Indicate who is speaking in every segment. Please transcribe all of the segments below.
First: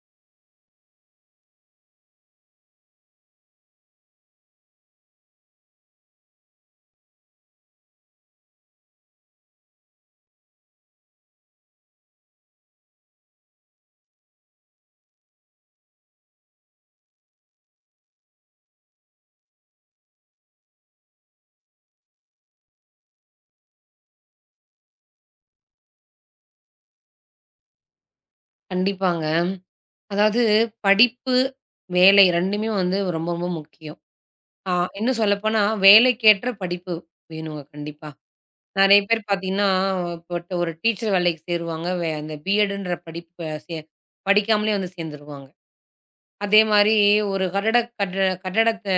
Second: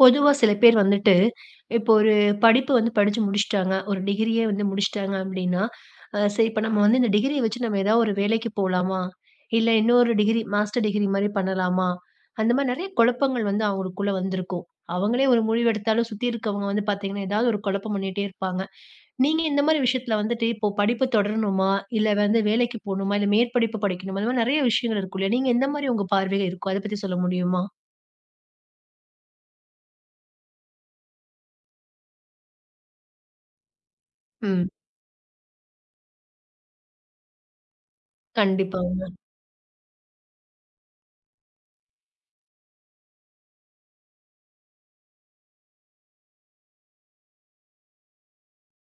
Speaker 1: பொதுவா சில பேர் வந்துட்டு, இப்போ ஒரு படிப்பு வந்து படிச்சு முடிச்சுட்டாங்க. ஒரு டிகிரியே வந்து முடிச்சுட்டாங்க அப்டின்னா, சரி இப்ப நம்ம வந்து இந்த டிகிரிய வச்சு நம்ம ஏதாவது ஒரு வேலைக்கு போலாமா? இல்ல இன்னொரு டிகிரி மாஸ்டர் டிகிரி மாரி பண்ணலாமா? அந்த மாரி நெறைய குழப்பங்கள் வந்து அவங்களுக்குள்ள வந்திருக்கும். அவங்களே ஒரு முடிவு எடுத்தாலும், சுத்தி இருக்கவங்க வந்து பார்த்தீங்கன்னா, ஏதாவது ஒரு குழப்பம் பண்ணிட்டே இருப்பாங்க. நீங்க இந்த மாரி விஷயத்துல வந்துட்டு, இப்போ படிப்பு தொடரணுமா? இல்ல வந்து வேலைக்கு போணுமா? இல்ல மேற்படிப்பு படிக்கணுமா? இந்த மாரி நெறைய விஷயங்கள் இருக்கும் இல்லையா? நீங்க எந்த மாரி உங்க பார்வை இருக்கும்? அத பத்தி சொல்ல முடியுமா?
Speaker 2: கண்டிப்பாங்க. அதாவது படிப்பு, வேலை 2மே வந்து ரொம்ப ரொம்ப முக்கியம்.
Speaker 1: ம்.
Speaker 2: ஆ இன்னும் சொல்லப்போனா வேலைக்கேற்ற படிப்பு வேணுங்க கண்டிப்பா.
Speaker 1: கண்டிப்பா.
Speaker 2: நெறைய பேர் பார்த்தீங்கன்னா, இப்ப ஒரு டீச்சர் வேலைக்கு சேருவாங்க. அந்த பிஎட்ன்ற படிப்பு படிக்காமலே வந்து சேர்ந்துருவாங்க. அதே மாரி ஒரு கட்டடத்த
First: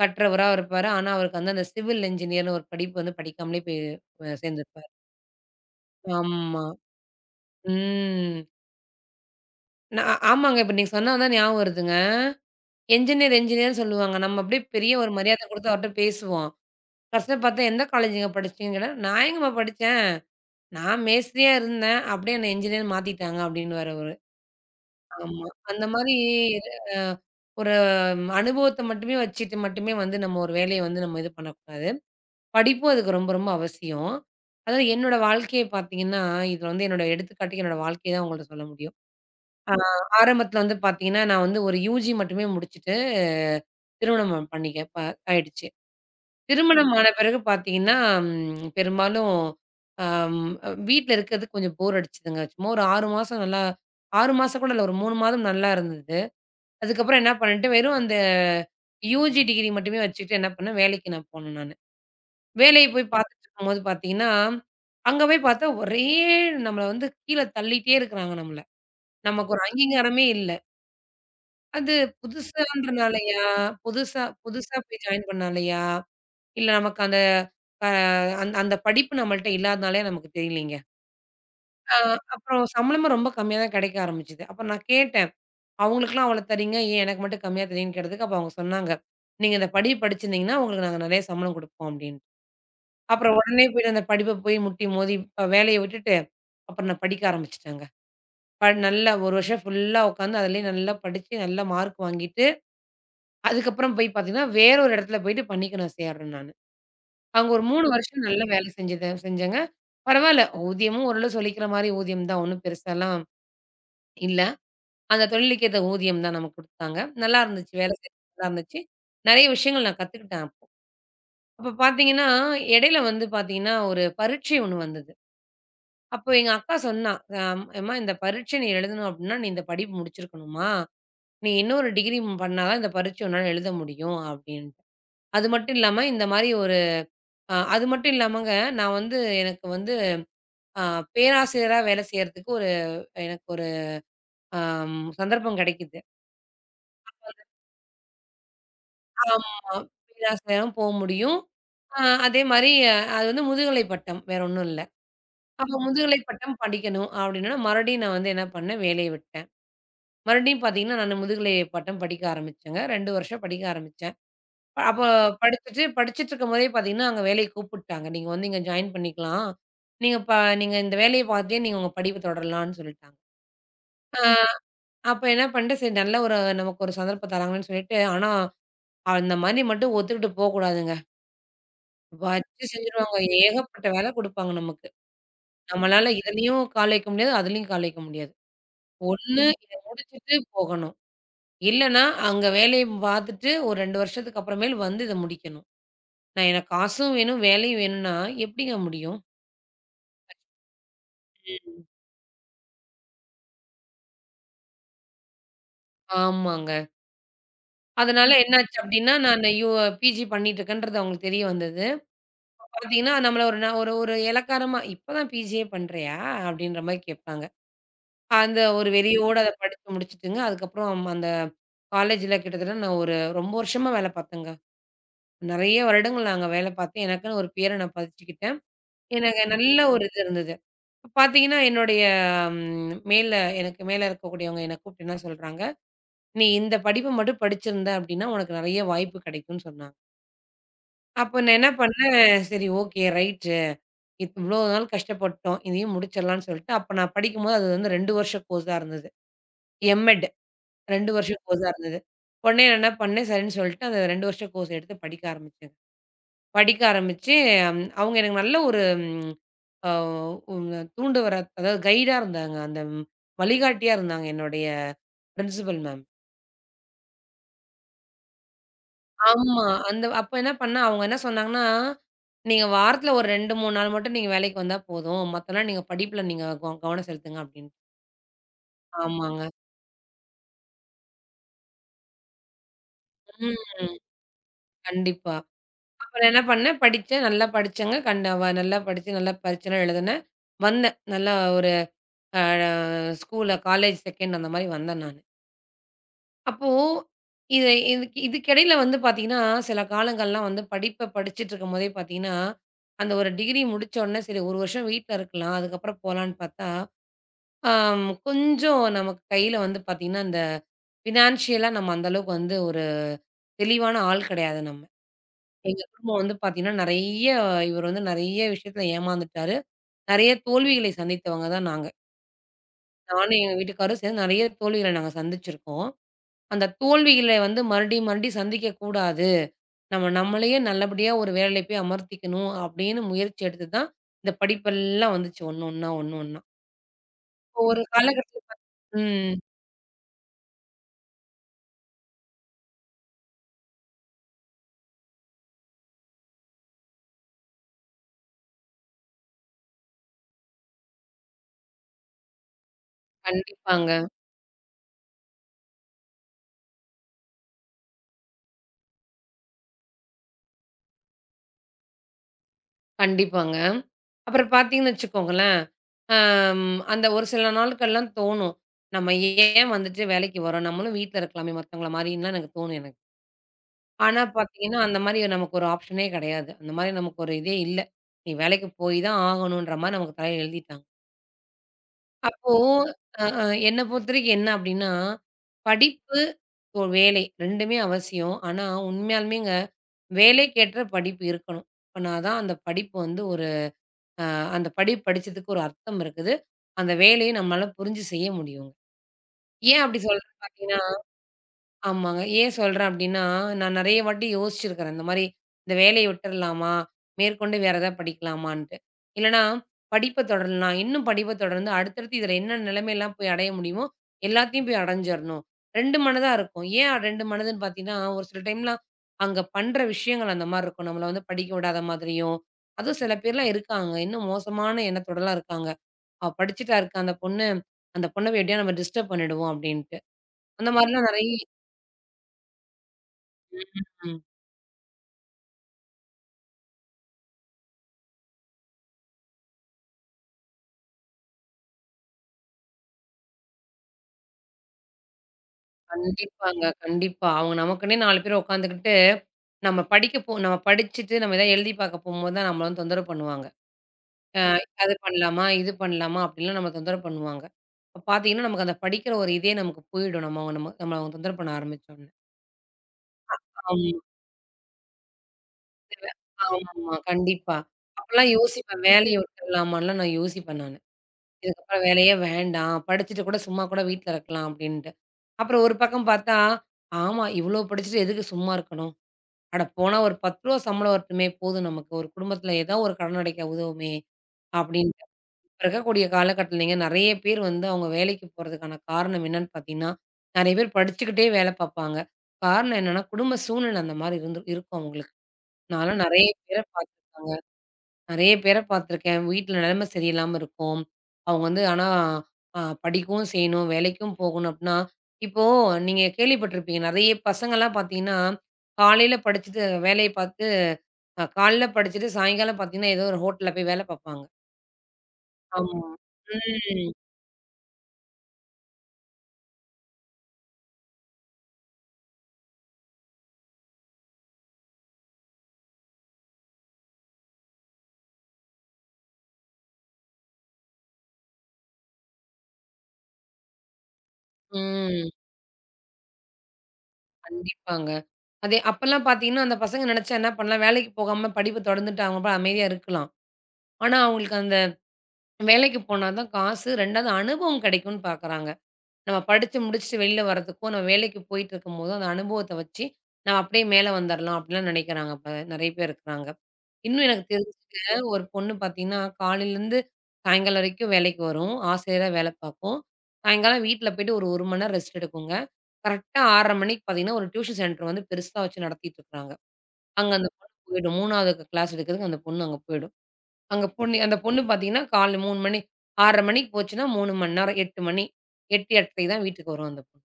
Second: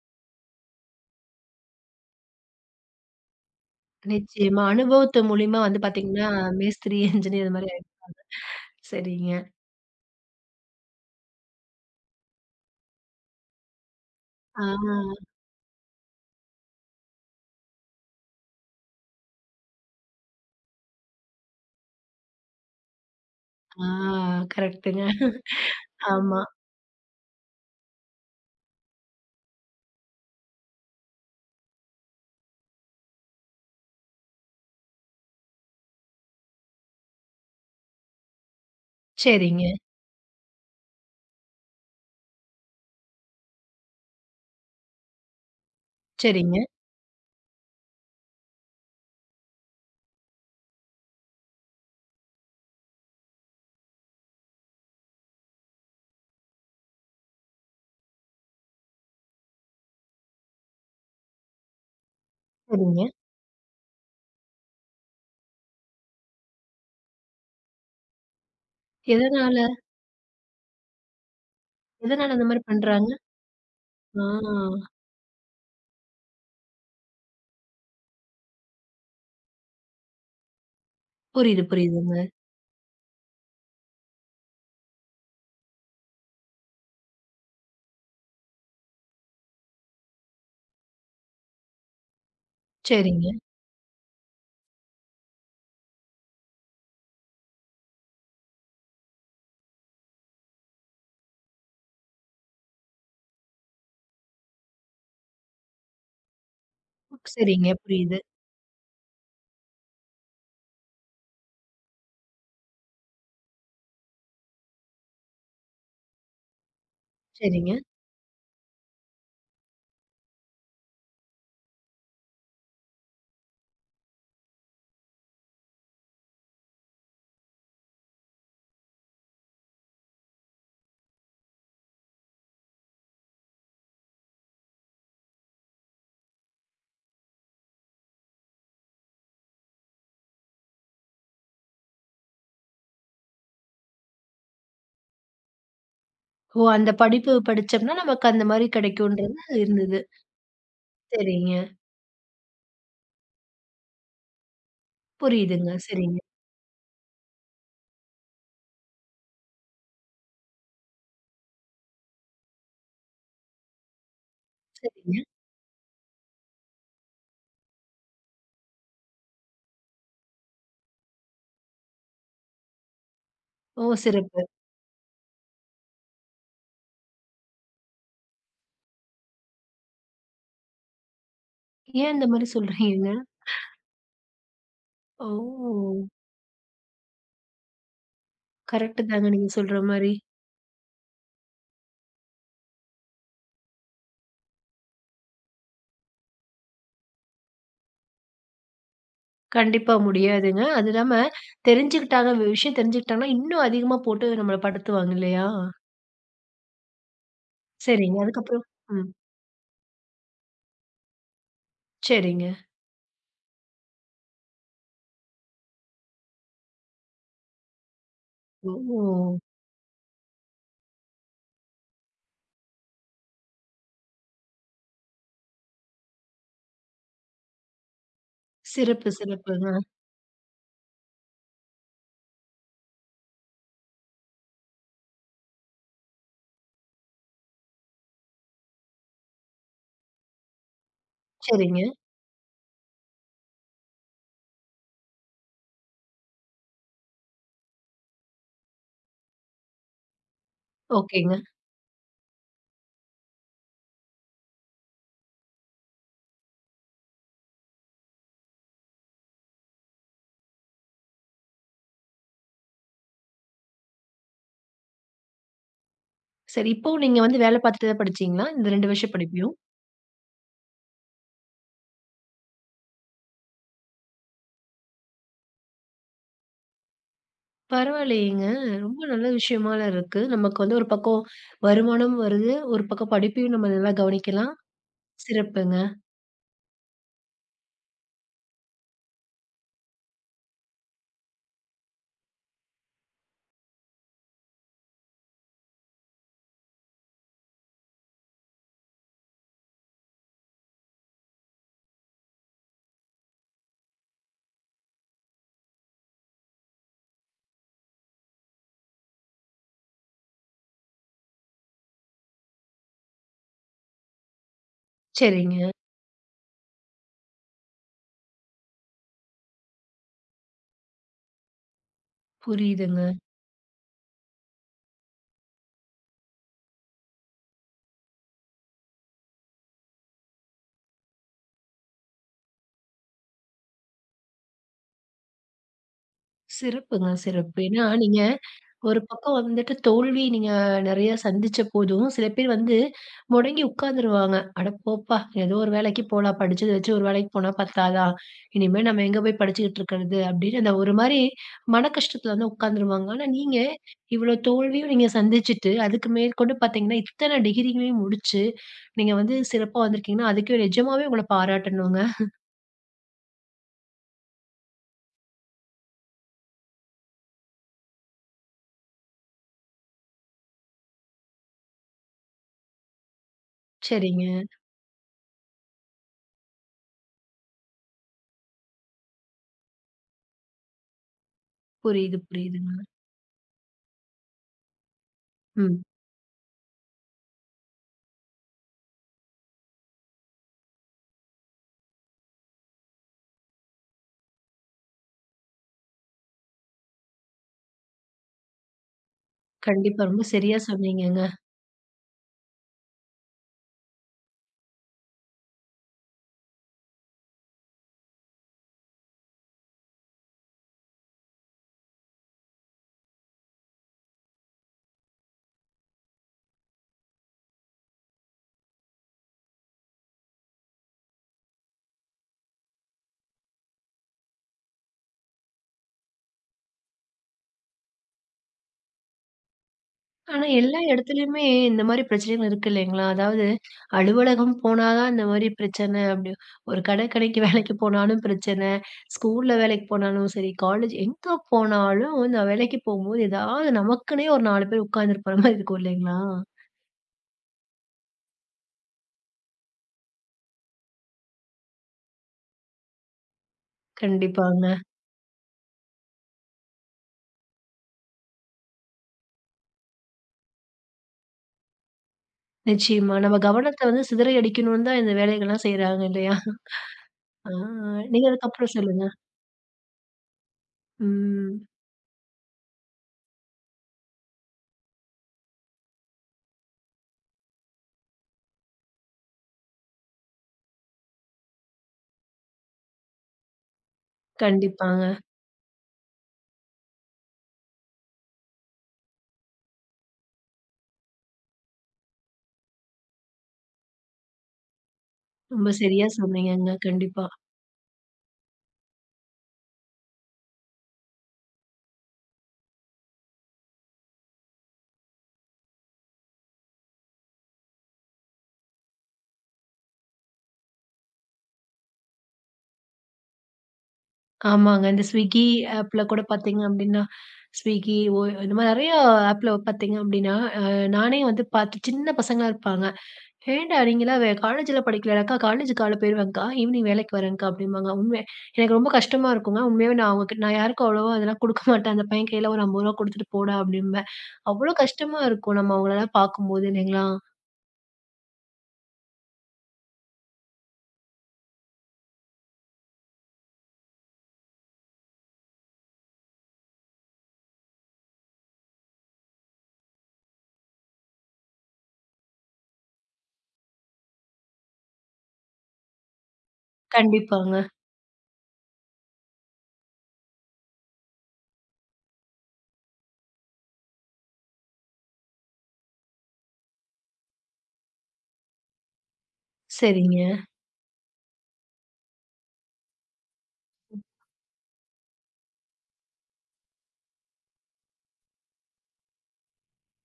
Speaker 2: கற்றவரா இருப்பாரு. ஆனா, அவருக்கு வந்து அந்த சிவில் என்ஜினியர்னு ஒரு படிப்பு வந்து படிக்காமலே போய்
Speaker 1: நிச்சயமா.
Speaker 2: சேர்ந்திருப்பாரு.
Speaker 1: அனுபவத்து மூலியமா வந்து பாத்தீங்கன்னா,
Speaker 2: ஆமா.
Speaker 1: மேஸ்திரி, என்ஜினியர் அது மாரி ஆயிடுவேன்.
Speaker 2: ம்.
Speaker 1: சரிங்க.
Speaker 2: நா ஆமாங்க. இப்ப நீங்க சொன்னா தான் ஞாபகம் வருதுங்க. என்ஜினியர் என்ஜினியர்ன்னு சொல்லுவாங்க. நம்ம அப்படியே
Speaker 1: ஆ,
Speaker 2: பெரிய ஒரு மரியாதை குடுத்து அவர்ட்ட பேசுவோம். கடைசில பார்த்தா, "எந்த காலேஜ்ங்க படிச்சீங்கன்னு கேட்டா, நான் எங்கம்மா படிச்சேன். நான் மேஸ்திரியா இருந்தேன். அப்படியே என்ன என்ஜினியர்ன்னு மாத்திட்டாங்க"
Speaker 1: ஆ
Speaker 2: அப்படின்னுவாரு அவரு.
Speaker 1: கரெக்ட்டுங்க.
Speaker 2: ஆமா. அந்த மாரி
Speaker 1: ஆமா.
Speaker 2: அ ஒரு அனுபவத்த மட்டுமே வச்சுட்டு வந்து நம்ம ஒரு வேலைய வந்து நம்ம இது பண்ணக்கூடாது. படிப்பும் அதுக்கு ரொம்ப ரொம்ப அவசியம். அதாவது என்னோட வாழ்க்கைய பார்த்தீங்கன்னா, இது வந்து என்னோட எடுத்துக்காட்டுக்கு என்னோட வாழ்க்கைய தான் உங்கள்ட்ட சொல்ல முடியும்.
Speaker 1: சரிங்க,
Speaker 2: ஆ ஆரம்பத்தில வந்து பார்த்தீங்கன்னா, நான் வந்து ஒரு யூஜி மட்டுமே முடிச்சுட்டு திருமணம் பண்ணிக்க ஆயிடுச்சு.
Speaker 1: சரிங்க,
Speaker 2: திருமணம். ஆன பிறகு பார்த்தீங்கன்னா, பெரும்பாலும் அம் வீட்ல இருக்கிறது கொஞ்சம் போர் அடிச்சுதுங்க. சும்மா ஒரு 6 மாசம் நல்லா 6 மாசம் கூட இல்ல. ஒரு 3 மாதம் நல்லா இருந்தது. அதுக்கப்புறம் என்ன பண்ணிட்டேன், வெறும் அந்த யுஜி டிகிரி மட்டுமே வச்சுக்கிட்டு என்ன பண்ணேன், வேலைக்கு நான் போனேன் நானு. வேலைய
Speaker 1: சரிங்க.
Speaker 2: போய். பார்த்துட்டு இருக்கும்போது பார்த்தீங்கன்னா, அங்க போய் பார்த்தா ஒரே நம்மள வந்து கீழ தள்ளிட்டே இருக்கிறாங்க நம்மள. நமக்கு
Speaker 1: எதனால
Speaker 2: ஒரு அங்கீகாரமே இல்ல. அது
Speaker 1: எதனால அந்த மாரி பண்றாங்க?
Speaker 2: புதுசான்றனாலயா, புதுசா புதுசா
Speaker 1: ஆ
Speaker 2: போய் ஜாயின் பண்ணாலயா? இல்ல நமக்கு அந்த அ அந் அந்த படிப்பு நம்மள்ட்ட இல்லாதனாலயா நமக்கு தெரியலீங்க.
Speaker 1: புரியுது,
Speaker 2: ஆ.
Speaker 1: புரியுதுங்க.
Speaker 2: அப்புறம் சம்பளமும் ரொம்ப கம்மியா தான் கிடைக்க ஆரம்பிச்சது. அப்ப நான் கேட்டேன். அவங்களுக்கெல்லாம் அவ்வளோ தர்றீங்க, ஏன் எனக்கு மட்டும் கம்மியா தர்றீங்கன்னு கேட்டதுக்கு, அப்ப அவங்க சொன்னாங்க, "நீங்க இந்த படிப்பு படிச்சிருந்தீங்கன்னா, உங்களுக்கு நாங்க நிறைய சம்பளம் குடுப்போம்" அப்படின்னு.
Speaker 1: சரிங்க,
Speaker 2: அப்புறம் உடனே போயிட்டு அந்த படிப்ப போய் முட்டி மோதி வேலைய விட்டுட்டு, அப்புறம் நான் படிக்க ஆரம்பிச்சுட்டேங்க. நல்லா 1 வருஷம் ஃபுல்லா உட்காந்து அதிலயே நல்லா படிச்சு, நல்ல மார்க் வாங்கிட்டு, அதுக்கப்புறம் போய் பார்த்தீங்கன்னா, வேற ஒரு இடத்துல போயிட்டு பணிக்கு நான் சேர்றேன் நானு. அங்க ஒரு
Speaker 1: சரிங்க.
Speaker 2: 3
Speaker 1: புரியுது.
Speaker 2: வருஷம் நல்லா வேலை செஞ்சேங்க. பரவால்ல. ஊதியமும் ஓரளவு சொல்லிக்கிற மாரி ஊதியம் தான். ஒண்ணும் பெருசாலாம் இல்ல. அந்த தொழிலுக்கு ஏத்த ஊதியம் தான் நமக்கு குடுத்தாங்க. நல்லா இருந்துச்சு.
Speaker 1: சரிங்க.
Speaker 2: வேலை செய்றது நல்லா இருந்துச்சு. நெறைய விஷயங்கள் நான் கத்துக்கிட்டேன் அப்போ. அப்ப பார்த்தீங்கன்னா, இடையில வந்து பார்த்தீங்கன்னா, ஒரு பரீட்சை ஒண்ணு வந்தது. அப்போ எங்க அக்கா சொன்னா, எம்மா இந்த பரீட்சை நீ எழுதணும் அப்டின்னா, நீ இந்த படிப்பு முடிச்சிருக்கணும்மா. நீ இன்னொரு டிகிரி பண்ணா தான் இந்த பரீட்சை உன்னால எழுத முடியும்" அப்டின்ட்டு. அது மட்டும் இல்லாம இந்த மாரி ஒரு அ அது மட்டும் இல்லாமங்க, நான் வந்து எனக்கு வந்து ஆ பேராசிரியரா வேலை செய்றதுக்கு ஒரு எனக்கு ஒரு சந்தர்ப்பம் கிடைக்குது.
Speaker 1: ஓ! அந்த படிப்பு படிச்சோம்னா, நமக்கு அந்த மாரி கிடைக்கும்ன்றது
Speaker 2: ஆமா.
Speaker 1: இருந்தது.
Speaker 2: பேராசிரியராவும் முடியும்.
Speaker 1: சரிங்க.
Speaker 2: அ அதே மாரி அது வந்து முதுகலை பட்டம், வேற ஒண்ணும் இல்ல.
Speaker 1: புரியுதுங்க.
Speaker 2: அப்ப
Speaker 1: சரிங்க,
Speaker 2: முதுகலை பட்டம் படிக்கணும் அப்டின்னா, மறுபடியும் நான் வந்து என்ன பண்ணேன், வேலைய விட்டேன். மறுபடியும் பார்த்தீங்கன்னா, நான் முதுகலை பட்டம் படிக்க ஆரம்பிச்சேங்க. 2 வருஷம் படிக்க ஆரம்பிச்சேன். அப்ப
Speaker 1: சரிங்க.
Speaker 2: படிச்சுட்டு படிச்சுட்டுருக்கும் போதே பார்த்தீங்கன்னா, அங்க வேலைக்கு கூப்பிட்டாங்க. நீங்க வந்து இங்க ஜாயின் பண்ணிக்கலாம். நீங்க ப நீங்க இந்த வேலைய பார்த்துட்டே நீங்க உங்க படிப்பு தொடரலாம்னு சொல்லிட்டாங்க.
Speaker 1: ஓ!
Speaker 2: ஆ
Speaker 1: சிறப்பு.
Speaker 2: அப்ப என்ன பண்ணிட்டேன், சரி நல்ல ஒரு நமக்கு ஒரு சந்தர்ப்பம் தராங்கன்னு சொல்லிட்டு, ஆனா அந்த மாரி மட்டும் ஒத்துக்கிட்டு போக்கூடாதுங்க.
Speaker 1: ஏன் இந்த மாரி
Speaker 2: வச்சு
Speaker 1: சொல்றீங்க?
Speaker 2: செஞ்சுருவாங்க. ஏகப்பட்ட வேல குடுப்பாங்க நமக்கு.
Speaker 1: ஓ!
Speaker 2: நம்மளால இதுலயும் கால் வைக்க முடியாது, அதுலயும் கால் வைக்க முடியாது.
Speaker 1: கரெக்ட்டு தாங்க
Speaker 2: ஒண்ணு
Speaker 1: நீங்க
Speaker 2: இத
Speaker 1: சொல்ற மாரி.
Speaker 2: முடிச்சுட்டு போகணும். இல்லன்னா, அங்க வேலைய பாத்துட்டு ஒரு 2 வருஷத்துக்கு அப்புறமேல் வந்து இத முடிக்கணும். நான் எனக்கு காசும் வேணும், வேலையும் வேணும்னா எப்படிங்க முடியும்?
Speaker 1: கண்டிப்பா முடியாதுங்க. அது இல்லாம
Speaker 2: ம்.
Speaker 1: தெரிஞ்சுக்கிட்டாங்க ஒரு விஷயம் தெரிஞ்சுக்கிட்டாங்கன்னா, இன்னும் அதிகமா போட்டு நம்மள படுத்துவாங்க இல்லையா?
Speaker 2: ஆமாங்க.
Speaker 1: சரிங்க.
Speaker 2: அதனால
Speaker 1: அதுக்கப்புறம்
Speaker 2: என்னாச்சு
Speaker 1: ம்.
Speaker 2: அப்படின்னா, நான் யு பிஜி பண்ணிட்டு இருக்கேன்றது அவங்களுக்கு தெரிய வந்தது.
Speaker 1: சரிங்க.
Speaker 2: பார்த்தீங்கன்னா, நம்மள ஒரு ந ஒரு ஒரு எளக்காரமா, "இப்பதான் பிஜியே பண்றியா?" அப்படின்ற மாரி கேட்பாங்க. அந்த ஒரு வெறியோட
Speaker 1: ஓ!
Speaker 2: அத படிச்சு முடிச்சுட்டுங்க, அதுக்கப்புறம் அந்த காலேஜ்ல கிட்டத்தட்ட நான் ஒரு ரொம்ப வருஷமா வேல பார்த்தேங்க. நெறைய வருடங்கள் நான் அங்க வேல பார்த்தேன். எனக்குன்னு ஒரு பேர நான் பதிச்சுக்கிட்டேன்.
Speaker 1: சிறப்பு,
Speaker 2: எனக்கு
Speaker 1: சிறப்புங்க.
Speaker 2: நல்ல ஒரு இது இருந்தது. பார்த்தீங்கன்னா, என்னுடைய மேல எனக்கு மேல இருக்கக்கூடியவங்க என்ன கூப்பிட்டு என்ன சொல்றாங்க, "நீ இந்த படிப்ப மட்டும் படிச்சிருந்த அப்படின்னா, உனக்கு நெறைய வாய்ப்பு கெடைக்கும்னு" சொன்னாங்க. அப்ப நான் என்ன
Speaker 1: சரிங்க.
Speaker 2: பண்ணேன், "சரி ஓகே ரைட்." இவ்ளோ நாள் கஷ்டப்பட்டோம். இதையும் முடிச்சிடலான்னு சொல்லிட்டு, அப்ப நான் படிக்கும்போது அது வந்து 2 வருஷ கோர்ஸா இருந்தது. எம்.எட் 2
Speaker 1: ஓகேங்க.
Speaker 2: வருஷ கோர்ஸா இருந்தது. உடனே நான் என்ன பண்ணேன், சரின்னு சொல்லிட்டு அந்த 2 வருஷ கோர்ஸ் எடுத்து படிக்க ஆரம்பிச்சேன். படிக்க ஆரம்பிச்சு, அவங்க எனக்கு நல்ல ஒரு ம் அ தூண்டு வர அதாவது கைடா இருந்தாங்க. அந்த வழிகாட்டியா இருந்தாங்க என்னுடைய பிரின்சிபல் மேம்.
Speaker 1: சரி இப்பவும் நீங்க வந்து வேலை பார்த்துட்டு தான் படிச்சீங்களா? இந்த 2 வருஷ படிப்பையும்?
Speaker 2: ஆமா. அப்ப என்ன பண்ணேன், அவங்க என்ன சொன்னாங்கன்னா, "நீங்க வாரத்துல ஒரு 2, 3 நாள் மட்டும் நீங்க வேலைக்கு வந்தா போதும். மத்த நாள் நீங்க படிப்புல நீங்க கவனம் செலுத்துங்க" அப்படின்னு.
Speaker 1: பரவாயில்லையேங்க. ரொம்ப நல்ல
Speaker 2: ஆமாங்க.
Speaker 1: விஷயமால இருக்கு. நமக்கு வந்து ஒரு பக்கம் வருமானம் வருது. ஒரு பக்கம் படிப்பையும் நம்ம நல்லா
Speaker 2: ம்.
Speaker 1: கவனிக்கலாம்.
Speaker 2: கண்டிப்பா.
Speaker 1: சிறப்புங்க.
Speaker 2: அப்புறம் என்ன பண்ணேன், படிச்சேன். நல்லா படிச்சேங்க. கண் வ நல்லா படிச்சு, நல்லா பரீட்சைலாம் எழுதினேன். வந்தேன். நல்லா ஒரு அ ஸ்கூல்ல காலேஜ் 2ண்ட் அந்த மாரி வந்தேன் நானு. அப்போ இதுக்கிடையில வந்து பார்த்தீங்கன்னா, சில காலங்கள்லாம் வந்து படிப்ப படிச்சுட்டுருக்கும்போதே பார்த்தீங்கன்னா, அந்த ஒரு டிகிரி முடிச்ச உடனே சரி 1 வருஷம் வீட்ல இருக்கலாம். அதுக்கப்புறம் போலான்னு பார்த்தா, கொஞ்சம் நமக்கு கையில வந்து பார்த்தீங்கன்னா, இந்த ஃபினான்ஷியலா நம்ம அந்த அளவுக்கு வந்து ஒரு தெளிவான ஆள் கிடையாது நம்ம.
Speaker 1: சரிங்க.
Speaker 2: எங்க குடும்பம் வந்து பார்த்தீங்கன்னா, நெறைய இவர் வந்து நெறைய விஷயத்துல ஏமாந்துட்டாரு. நெறைய தோல்விகளை சந்தித்தவங்க தான் நாங்க.
Speaker 1: புரியுதுங்க.
Speaker 2: நானும் எங்க வீட்டுக்காரும் சேர்ந்து நெறைய தோல்விகள நாங்க சந்திச்சிருக்கோம். அந்த தோல்விகள வந்து மறுபடியும் மறுபடியும் சந்திக்க கூடாது. நம்ம நம்மளையே நல்லபடியா ஒரு வேலையில போய் அமர்த்திக்கணும் அப்படின்னு முயற்சி எடுத்து தான் இந்த படிப்பெல்லாம் வந்துச்சு ஒண்ணு ஒண்ணா, ஒண்ணு ஒண்ணா.
Speaker 1: சிறப்புங்க, சிறப்பு.
Speaker 2: ஒரு
Speaker 1: ஏன்னா நீங்க
Speaker 2: காலகட்டத்துல.
Speaker 1: ஒரு
Speaker 2: ம்.
Speaker 1: பக்கம் வந்துட்டு தோல்வி நீங்க நெறைய சந்திச்ச போதும், சில பேர் வந்து முடங்கி உட்கார்ந்துருவாங்க. "அட போப்பா! ஏதோ ஒரு வேலைக்கு போலாம். படிச்சத வச்சு ஒரு வேலைக்கு போனா பத்தாதா? இனிமே நம்ம எங்க போய் படிச்சுக்கிட்டு இருக்கிறது?" அப்படின்னு அந்த ஒரு மாரி மன கஷ்டத்துல வந்து உட்கார்ந்துருவாங்க. ஆனா நீங்க
Speaker 2: கண்டிப்பாங்க,
Speaker 1: இவ்வளோ தோல்வியும் நீங்க சந்திச்சுட்டு, அதுக்கு மேற்கொண்டு பார்த்தீங்கன்னா, இத்தன டிகிரிங்களையும் முடிச்சு, நீங்க வந்து சிறப்பா வந்திருக்கீங்கன்னா, அதுக்கு நிஜமாவே உங்கள பாராட்டணுங்க.
Speaker 2: கண்டிப்பாங்க. அப்புறம் பார்த்தீங்கன்னு வச்சுக்கோங்களேன், அந்த ஒரு சில நாட்கள்லாம் தோணும். நம்ம ஏன் வந்துட்டு வேலைக்கு வரோம்? நம்மளும் வீட்ல இருக்கலாமே மத்தவங்கள மாரின்லாம் எனக்கு தோணும் எனக்கு. ஆனா
Speaker 1: சரிங்க.
Speaker 2: பார்த்தீங்கன்னா, அந்த மாரி நமக்கு ஒரு ஆப்ஷனே கிடையாது. அந்த மாரி நமக்கு ஒரு இதே இல்ல. நீ வேலைக்கு போய் தான் ஆகணுன்ற மாரி நமக்கு தலையில எழுதிட்டாங்க.
Speaker 1: புரியுது,
Speaker 2: அப்போ
Speaker 1: புரியுதுங்க.
Speaker 2: அ அ என்ன பொறுத்தவரைக்கும் என்ன அப்டின்னா,
Speaker 1: ம்.
Speaker 2: படிப்பு, வேலை 2மே அவசியம். ஆனா உண்மையாலுமேங்க வேலைக்கேற்ற படிப்பு இருக்கணும். அப்பனா தான் அந்த படிப்பு வந்து ஒரு அந்த படி படிச்சதுக்கு ஒரு அர்த்தம் இருக்குது. அந்த வேலையும் நம்மளால புரிஞ்சு செய்ய முடியுங்க. ஏன் அப்படி
Speaker 1: கண்டிப்பா. ரொம்ப
Speaker 2: சொல்றேன்னு
Speaker 1: சரியா
Speaker 2: பார்த்தீங்கன்னா
Speaker 1: சொன்னீங்கங்க.
Speaker 2: ஆமாங்க. ஏன் சொல்றேன் அப்படின்னா, நான் நெறைய வாட்டி யோசிச்சிருக்கிறேன். இந்த மாரி இந்த வேலைய விட்டுறலாமா? மேற்கொண்டு வேற ஏதாவது படிக்கலாமான்ட்டு. இல்லன்னா படிப்ப தொடரலாம். இன்னும் படிப்ப தொடர்ந்து அடுத்தடுத்து இதுல என்ன நிலைமைலாம் போய் அடைய முடியுமோ, எல்லாத்தையும் போய் அடைஞ்சிறணும். 2 மனதா இருக்கும். ஏன் 2 மனதுன்னு பார்த்தீங்கன்னா, ஒரு சில டைம்லாம் அங்க பண்ற விஷயங்கள் அந்த மாரி இருக்கும். நம்மள வந்து படிக்க விடாத மாதிரியும், அதுவும் சில பேர்லாம் இருக்காங்க. இன்னும் மோசமான எண்ணத்தோடலாம் இருக்காங்க. அவ படிச்சுட்டா இருக்கா அந்த பொண்ணு. அந்த பொண்ண எப்படியா நம்ம டிஸ்டர்ப் பண்ணிடுவோம் அப்டின்ட்டு.
Speaker 1: ஆனா,
Speaker 2: அந்த
Speaker 1: எல்லா
Speaker 2: மாரிலாம் நெறைய.
Speaker 1: இடத்துலயுமே இந்த மாரி பிரச்சனைகள் இருக்கு இல்லைங்களா? அதாவது
Speaker 2: ம்.
Speaker 1: அலுவலகம் போனா தான் இந்த மாரி பிரச்சனை அப்படி ஒரு கடற்கரைக்கு வேலைக்கு போனாலும் பிரச்சனை, ஸ்கூல்ல வேலைக்கு போனாலும் சரி, காலேஜ் எங்க போனாலும் இந்த வேலைக்கு போகும்போது ஏதாவது நமக்குன்னே ஒரு 4 பேர் உட்கார்ந்திருப்பாங்க மாரி இருக்கும் இல்லைங்களா?
Speaker 2: கண்டிப்பாங்க. கண்டிப்பா. அவங்க நமக்குன்னே 4 பேர் உட்காந்துக்கிட்டு, நம்ம படிக்க நம்ம படிச்சுட்டு நம்ம ஏதாவது எழுதி பார்க்க போம்போது தான் நம்மள வந்து தொந்தரவு பண்ணுவாங்க. அ
Speaker 1: கண்டிப்பாங்க.
Speaker 2: அது பண்ணலாமா? இது பண்ணலாமா? அப்டின்லாம் நம்ம தொந்தரவு பண்ணுவாங்க. அப்ப பார்த்தீங்கன்னா, நமக்கு அந்த படிக்கிற ஒரு இதே நமக்கு போயிடும். நம்ம அவங்க நம்ம நம்மள அவங்க தொந்தரவு பண்ண ஆரம்பிச்சோனே.
Speaker 1: நிச்சயமா. நம்ம கவனத்த
Speaker 2: ஆமா.
Speaker 1: வந்து சிதறடிக்கணும்னு தான் இந்த வேலைகள்லாம் செய்றாங்க இல்லையா?
Speaker 2: ஆமாமா.
Speaker 1: ஆ
Speaker 2: கண்டிப்பா.
Speaker 1: நீங்க
Speaker 2: அப்பலாம்
Speaker 1: அதுக்கப்புறம்
Speaker 2: யோசிப்பேன்.
Speaker 1: சொல்லுங்க.
Speaker 2: வேலைய விட்டுரலாமான்லாம் நான் யோசிப்பேன் நானு.
Speaker 1: ம்.
Speaker 2: இதுக்கப்புறம் வேலையே வேண்டாம். படிச்சுட்டு கூட சும்மா கூட வீட்ல இருக்கலாம் அப்டின்ட்டு. அப்புறம் ஒரு பக்கம் பார்த்தா, ஆமா இவ்ளோ படிச்சுட்டு எதுக்கு சும்மா இருக்கணும்? அட போனா ஒரு ரூ. 10 சம்பளம் வரட்டுமே போதும் நமக்கு. ஒரு குடும்பத்தில ஏதோ ஒரு கடன் அடைக்க உதவுமே அப்டின்ட்டு.
Speaker 1: கண்டிப்பாங்க.
Speaker 2: இப்ப இருக்கக்கூடிய காலகட்டத்துலங்க நெறைய பேர் வந்து அவங்க வேலைக்கு போறதுக்கான காரணம் என்னன்னு பார்த்தீங்கன்னா, நெறைய பேர் படிச்சுக்கிட்டே வேல பார்ப்பாங்க. காரணம் என்னன்னா, குடும்ப சூழ்நிலை அந்த மாரி இருந்து இருக்கும் அவங்களுக்கு.
Speaker 1: ரொம்ப
Speaker 2: நான்லாம்
Speaker 1: சரியா
Speaker 2: நெறைய பேர
Speaker 1: சொன்னீங்கங்க. கண்டிப்பா.
Speaker 2: பார்த்துருக்கேங்க. நெறைய பேர பார்த்துருக்கேன். வீட்ல நிலைமை சரியில்லாம இருக்கும். அவங்க வந்து ஆனா, படிக்கவும் செய்யணும், வேலைக்கும் போகணும் அப்டின்னா, இப்போ நீங்க கேள்விப்பட்டிருப்பீங்க. நெறைய பசங்கள்லாம் பார்த்தீங்கன்னா, காலையில படிச்சுட்டு வேலைய பார்த்து காலைல படிச்சுட்டு சாயங்காலம் பார்த்தீங்கன்னா, ஏதோ ஒரு ஹோட்டல்ல போய் வேல பார்ப்பாங்க.
Speaker 1: ஆமாங்க. இந்த Swiggy
Speaker 2: ஆமா.
Speaker 1: ஆப்ல கூட பார்த்தீங்க
Speaker 2: ம்.
Speaker 1: அப்டின்னா, Swiggy, ஓய் இந்த மாரி நெறைய ஆப்ல பார்த்தீங்க அப்டின்னா, அ நானே வந்து பார்த்து சின்ன பசங்களா இருப்பாங்க. "ஏன்டா நீங்கலாம் வே காலேஜ்ல படிக்கலயாக்கா? காலேஜுக்கு காலைல போயிருவேன்க்கா, ஈவினிங் வேலைக்கு வரேன்க்கா" அப்டிம்பாங்க. உண்மையா எனக்கு ரொம்ப கஷ்டமா இருக்குங்க. உண்மையாவே நான் அவங்ககிட்ட நான் யாருக்கும் அவ்வளவா அதெல்லாம் குடுக்க மாட்டேன். அந்த பையன் கையில ஒரு ரூ. 50 குடுத்துட்டு போடா அப்டிம்பேன். அவ்ளோ
Speaker 2: ம்.
Speaker 1: கஷ்டமா இருக்கும் நம்ம அவங்களலாம் பார்க்கும்போது இல்லைங்களா?
Speaker 2: கண்டிப்பாங்க. அதே அப்பலாம் பார்த்தீங்கன்னா, அந்த பசங்க நெனச்சா என்ன பண்ணலாம், வேலைக்கு போகாம படிப்பு தொடர்ந்துட்டு அவங்க பாட்டுக்கு அமைதியா இருக்கலாம். ஆனா, அவங்களுக்கு அந்த வேலைக்கு போனா தான் காசு, 2வது அனுபவம் கிடைக்கும்னு பார்க்குறாங்க. நம்ம படிச்சு முடிச்சுட்டு வெளில வரதுக்கும், நம்ம வேலைக்கு போயிட்டு இருக்கும்போதும், அந்த அனுபவத்த வச்சு, நம்ம அப்படியே மேல வந்துரலாம் அப்படிலாம் நினைக்கிறாங்க இப்ப நெறைய பேர் இருக்கிறாங்க. இன்னும் எனக்கு தெரிஞ்சு
Speaker 1: கண்டிப்பாங்க.
Speaker 2: ஒரு பொண்ணு பார்த்தீங்கன்னா, காலையிலேருந்து சாயங்காலம் வரைக்கும் வேலைக்கு வரும். ஆசிரியரா வேலை பார்க்கும். சாயங்காலம் வீட்ல போயிட்டு ஒரு 1 மணி நேரம் ரெஸ்ட் எடுக்குங்க. கரெக்ட்டா 6:30 மணிக்கு பார்த்தீங்கன்னா, ஒரு டியூஷன் சென்டர் வந்து பெருசா வச்சு நடத்திட்டு இருக்காங்க. அங்க அந்த
Speaker 1: சரிங்க.
Speaker 2: பொண்ணு போயிடும். 3வது கிளாஸ் எடுக்கிறதுக்கு அந்த பொண்ணு அங்க போயிடும். அங்க பொண்ணு அந்த பொண்ணு பார்த்தீங்கன்னா, காலைல 3 மணி 6:30 மணிக்கு போச்சுன்னா 3 மணி நேரம் 8 மணி. 8, 8:30க்கு தான் வீட்டுக்கு வரும் அந்த பொண்ணு.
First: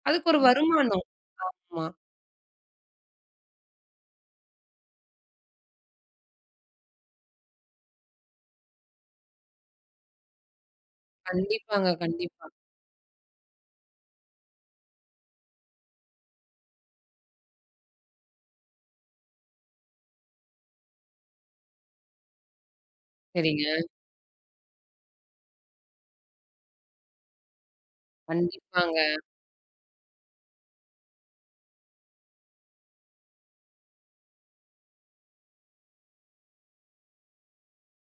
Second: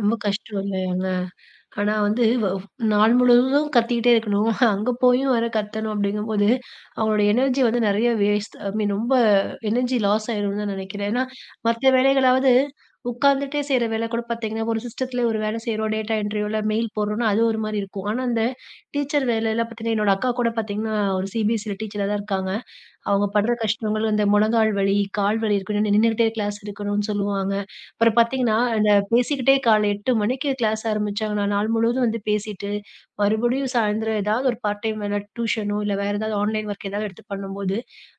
Speaker 1: ரொம்ப
Speaker 2: அதுக்கு ஒரு. ம்.
Speaker 1: கஷ்டம்
Speaker 2: வருமானம்.
Speaker 1: இல்லையாங்க?
Speaker 2: ஆமா.
Speaker 1: ஆனா வந்து நாள் முழுவதும் கத்திக்கிட்டே இருக்கணும். அங்க போயும் வேற கத்தணும் அப்படிங்கும்போது, அவங்களோட எனர்ஜி வந்து நெறைய வேஸ்ட் ஐ மீன் ரொம்ப எனர்ஜி லாஸ் ஆயிரும்னு தான் நெனைக்கிறேன். ஏன்னா,
Speaker 2: கண்டிப்பாங்க,
Speaker 1: மத்த
Speaker 2: கண்டிப்பா.
Speaker 1: வேலைகளாவது உட்கார்ந்துட்டே செய்ற வேலை கூட பார்த்தீங்கன்னா, ஒரு சிஸ்டத்துல ஒரு வேலை செய்றோம். டேட்டா என்ட்ரியோல மெயில் போடுறோம்னா, அது ஒரு மாரி இருக்கும். ஆனா, அந்த டீச்சர் வேலையில பார்த்தீங்கன்னா, என்னோட அக்கா கூட பார்த்தீங்கன்னா, ஒரு சிபிஎஸ்சில டீச்சரா தான் இருக்காங்க. அவங்க படுற
Speaker 2: சரிங்க.
Speaker 1: கஷ்டங்கள் இந்த முழங்கால் வலி, கால் வலி இருக்குன்னு நின்னுகிட்டே கிளாஸ் எடுக்கணும்னு சொல்லுவாங்க. அப்புறம் பார்த்தீங்கன்னா, அந்த
Speaker 2: கண்டிப்பாங்க.
Speaker 1: பேசிக்கிட்டே காலை 8 மணிக்கு கிளாஸ் ஆரம்பிச்சாங்கன்னா, நாள் முழுவதும் வந்து பேசிட்டு, மறுபடியும் சாயந்தரம் ஏதாவது ஒரு பார்ட் டைம் வேல டியூஷனோ, இல்ல வேற ஏதாவது ஆன்லைன் ஒர்க் ஏதாவது எடுத்து பண்ணும்போது,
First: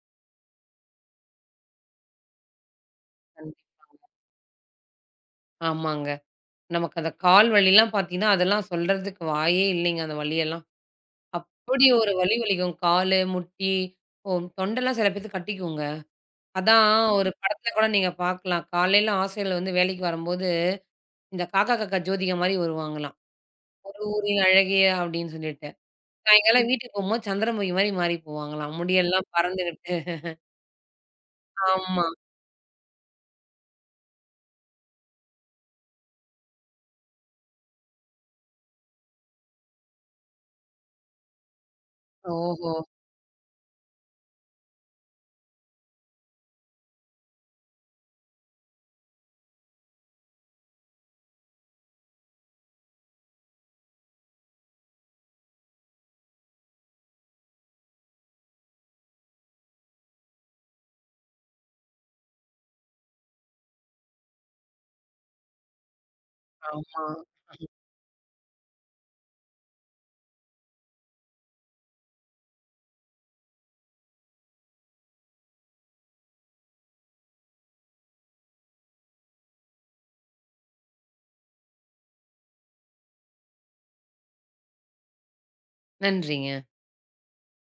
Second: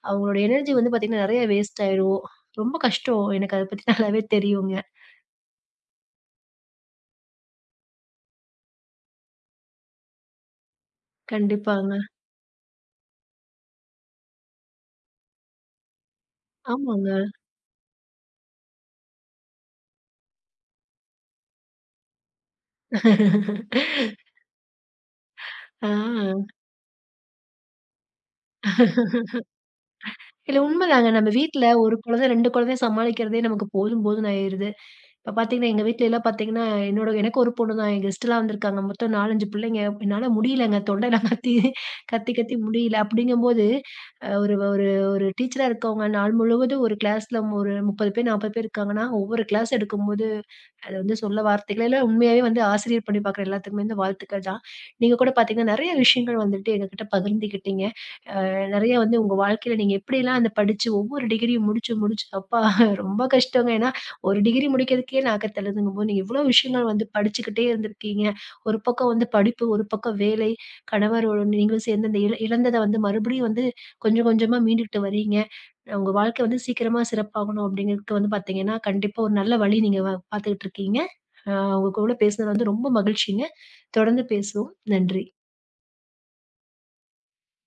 Speaker 1: அவங்களோட எனர்ஜி வந்து பார்த்தீங்கன்னா, நெறைய வேஸ்ட் ஆயிரும். ரொம்ப கஷ்டம். எனக்கு அத
Speaker 2: கண்டிப்பா.
Speaker 1: பத்தி நல்லாவே தெரியுங்க.
Speaker 2: ஆமாங்க. நமக்கு அந்த கால் வலிலாம் பார்த்தீங்கன்னா, அதெல்லாம் சொல்றதுக்கு வாயே இல்லைங்க அந்த வலியெல்லாம். அப்படி
Speaker 1: கண்டிப்பாங்க.
Speaker 2: ஒரு வலி வலிக்கும். காலு, முட்டி, ஓ தொண்டெல்லாம் சில பேத்துக்கு கட்டிக்குங்க. அதான்
Speaker 1: ஆமாங்க.
Speaker 2: ஒரு படத்துல கூட நீங்க பார்க்கலாம். காலையில ஆசிரியர்கள் வந்து வேலைக்கு வரும்போது, இந்த காக்கா காக்கா ஜோதிகா மாரி வருவாங்களாம். "சூரியன் அழகே" அப்படின்னு சொல்லிட்டு.
Speaker 1: ஆ.
Speaker 2: சாயங்காலம் வீட்டுக்கு போம்போது சந்திரமுகி மாரி மாறி போவாங்களாம். முடியெல்லாம் பறந்துகிட்டு.
Speaker 1: இல்ல உண்மதாங்க. நம்ம வீட்ல 1
Speaker 2: ஆமா.
Speaker 1: குழந்தை, 2 குழந்தைய சமாளிக்கிறதே நமக்கு போதும் போதும்ன்னு ஆயிருது. இப்ப பாத்தீங்கன்னா, எங்க வீட்ல எல்லாம் பாத்தீங்கன்னா, என்னோட எனக்கு ஒரு பொண்ணு தான். என் கெஸ்ட்லாம் வந்திருக்காங்க. மொத்தம் 4, 5 பிள்ளைங்க. என்னால முடியலங்க. தொண்டையில கத்தி கத்தி கத்தி
Speaker 2: ஓஹோ!
Speaker 1: முடியல. அப்படிங்கும்போது, ஒரு ஒரு ஒரு டீச்சரா இருக்கவங்க நாள் முழுவதும் ஒரு கிளாஸ்ல ஒரு 30 பேர், 40 பேர் இருக்காங்கன்னா, ஒவ்வொரு கிளாஸ் எடுக்கும்போது, அது வந்து சொல்ல வார்த்தைகளே இல்ல. உண்மையாவே வந்து ஆசிரியர் பணி பாக்குற எல்லாத்துக்குமே வந்து வாழ்த்துக்கள் தான். நீங்க கூட பாத்தீங்கன்னா, நெறைய விஷயங்கள் வந்துட்டு எங்ககிட்ட பகிர்ந்துக்கிட்டீங்க. நிறைய வந்து உங்க வாழ்க்கையில நீங்க எப்படிலாம் அந்த படிச்சு ஒவ்வொரு டிகிரியும் முடிச்சு முடிச்சு அப்பா ரொம்ப கஷ்டங்க. ஏன்னா, ஒரு டிகிரி முடிக்கிறதுக்கே நாக்க தள்ளுதுங்கும்போது, நீங்க இவ்வளோ விஷயங்கள் வந்து
Speaker 2: ஆமா.
Speaker 1: படிச்சுக்கிட்டே இருந்திருக்கீங்க. ஒரு பக்கம் வந்து படிப்பு, ஒரு பக்கம் வேலை, கணவரோட நீங்களும் சேர்ந்து அந்த இழந்தத வந்து மறுபடியும் வந்து கொஞ்சம் கொஞ்சமா மீண்டுகிட்டு வரீங்க. உங்க வாழ்க்கை வந்து சீக்கிரமா சிறப்பாகணும் அப்படிங்கிறதுக்கு வந்து பார்த்தீங்கன்னா, கண்டிப்பா ஒரு நல்ல வழி நீங்க பார்த்துக்கிட்டு இருக்கீங்க. அ உங்க கூட பேசினது வந்து ரொம்ப மகிழ்ச்சிங்க. தொடர்ந்து பேசுவோம். நன்றி.
Speaker 2: நன்றிங்க.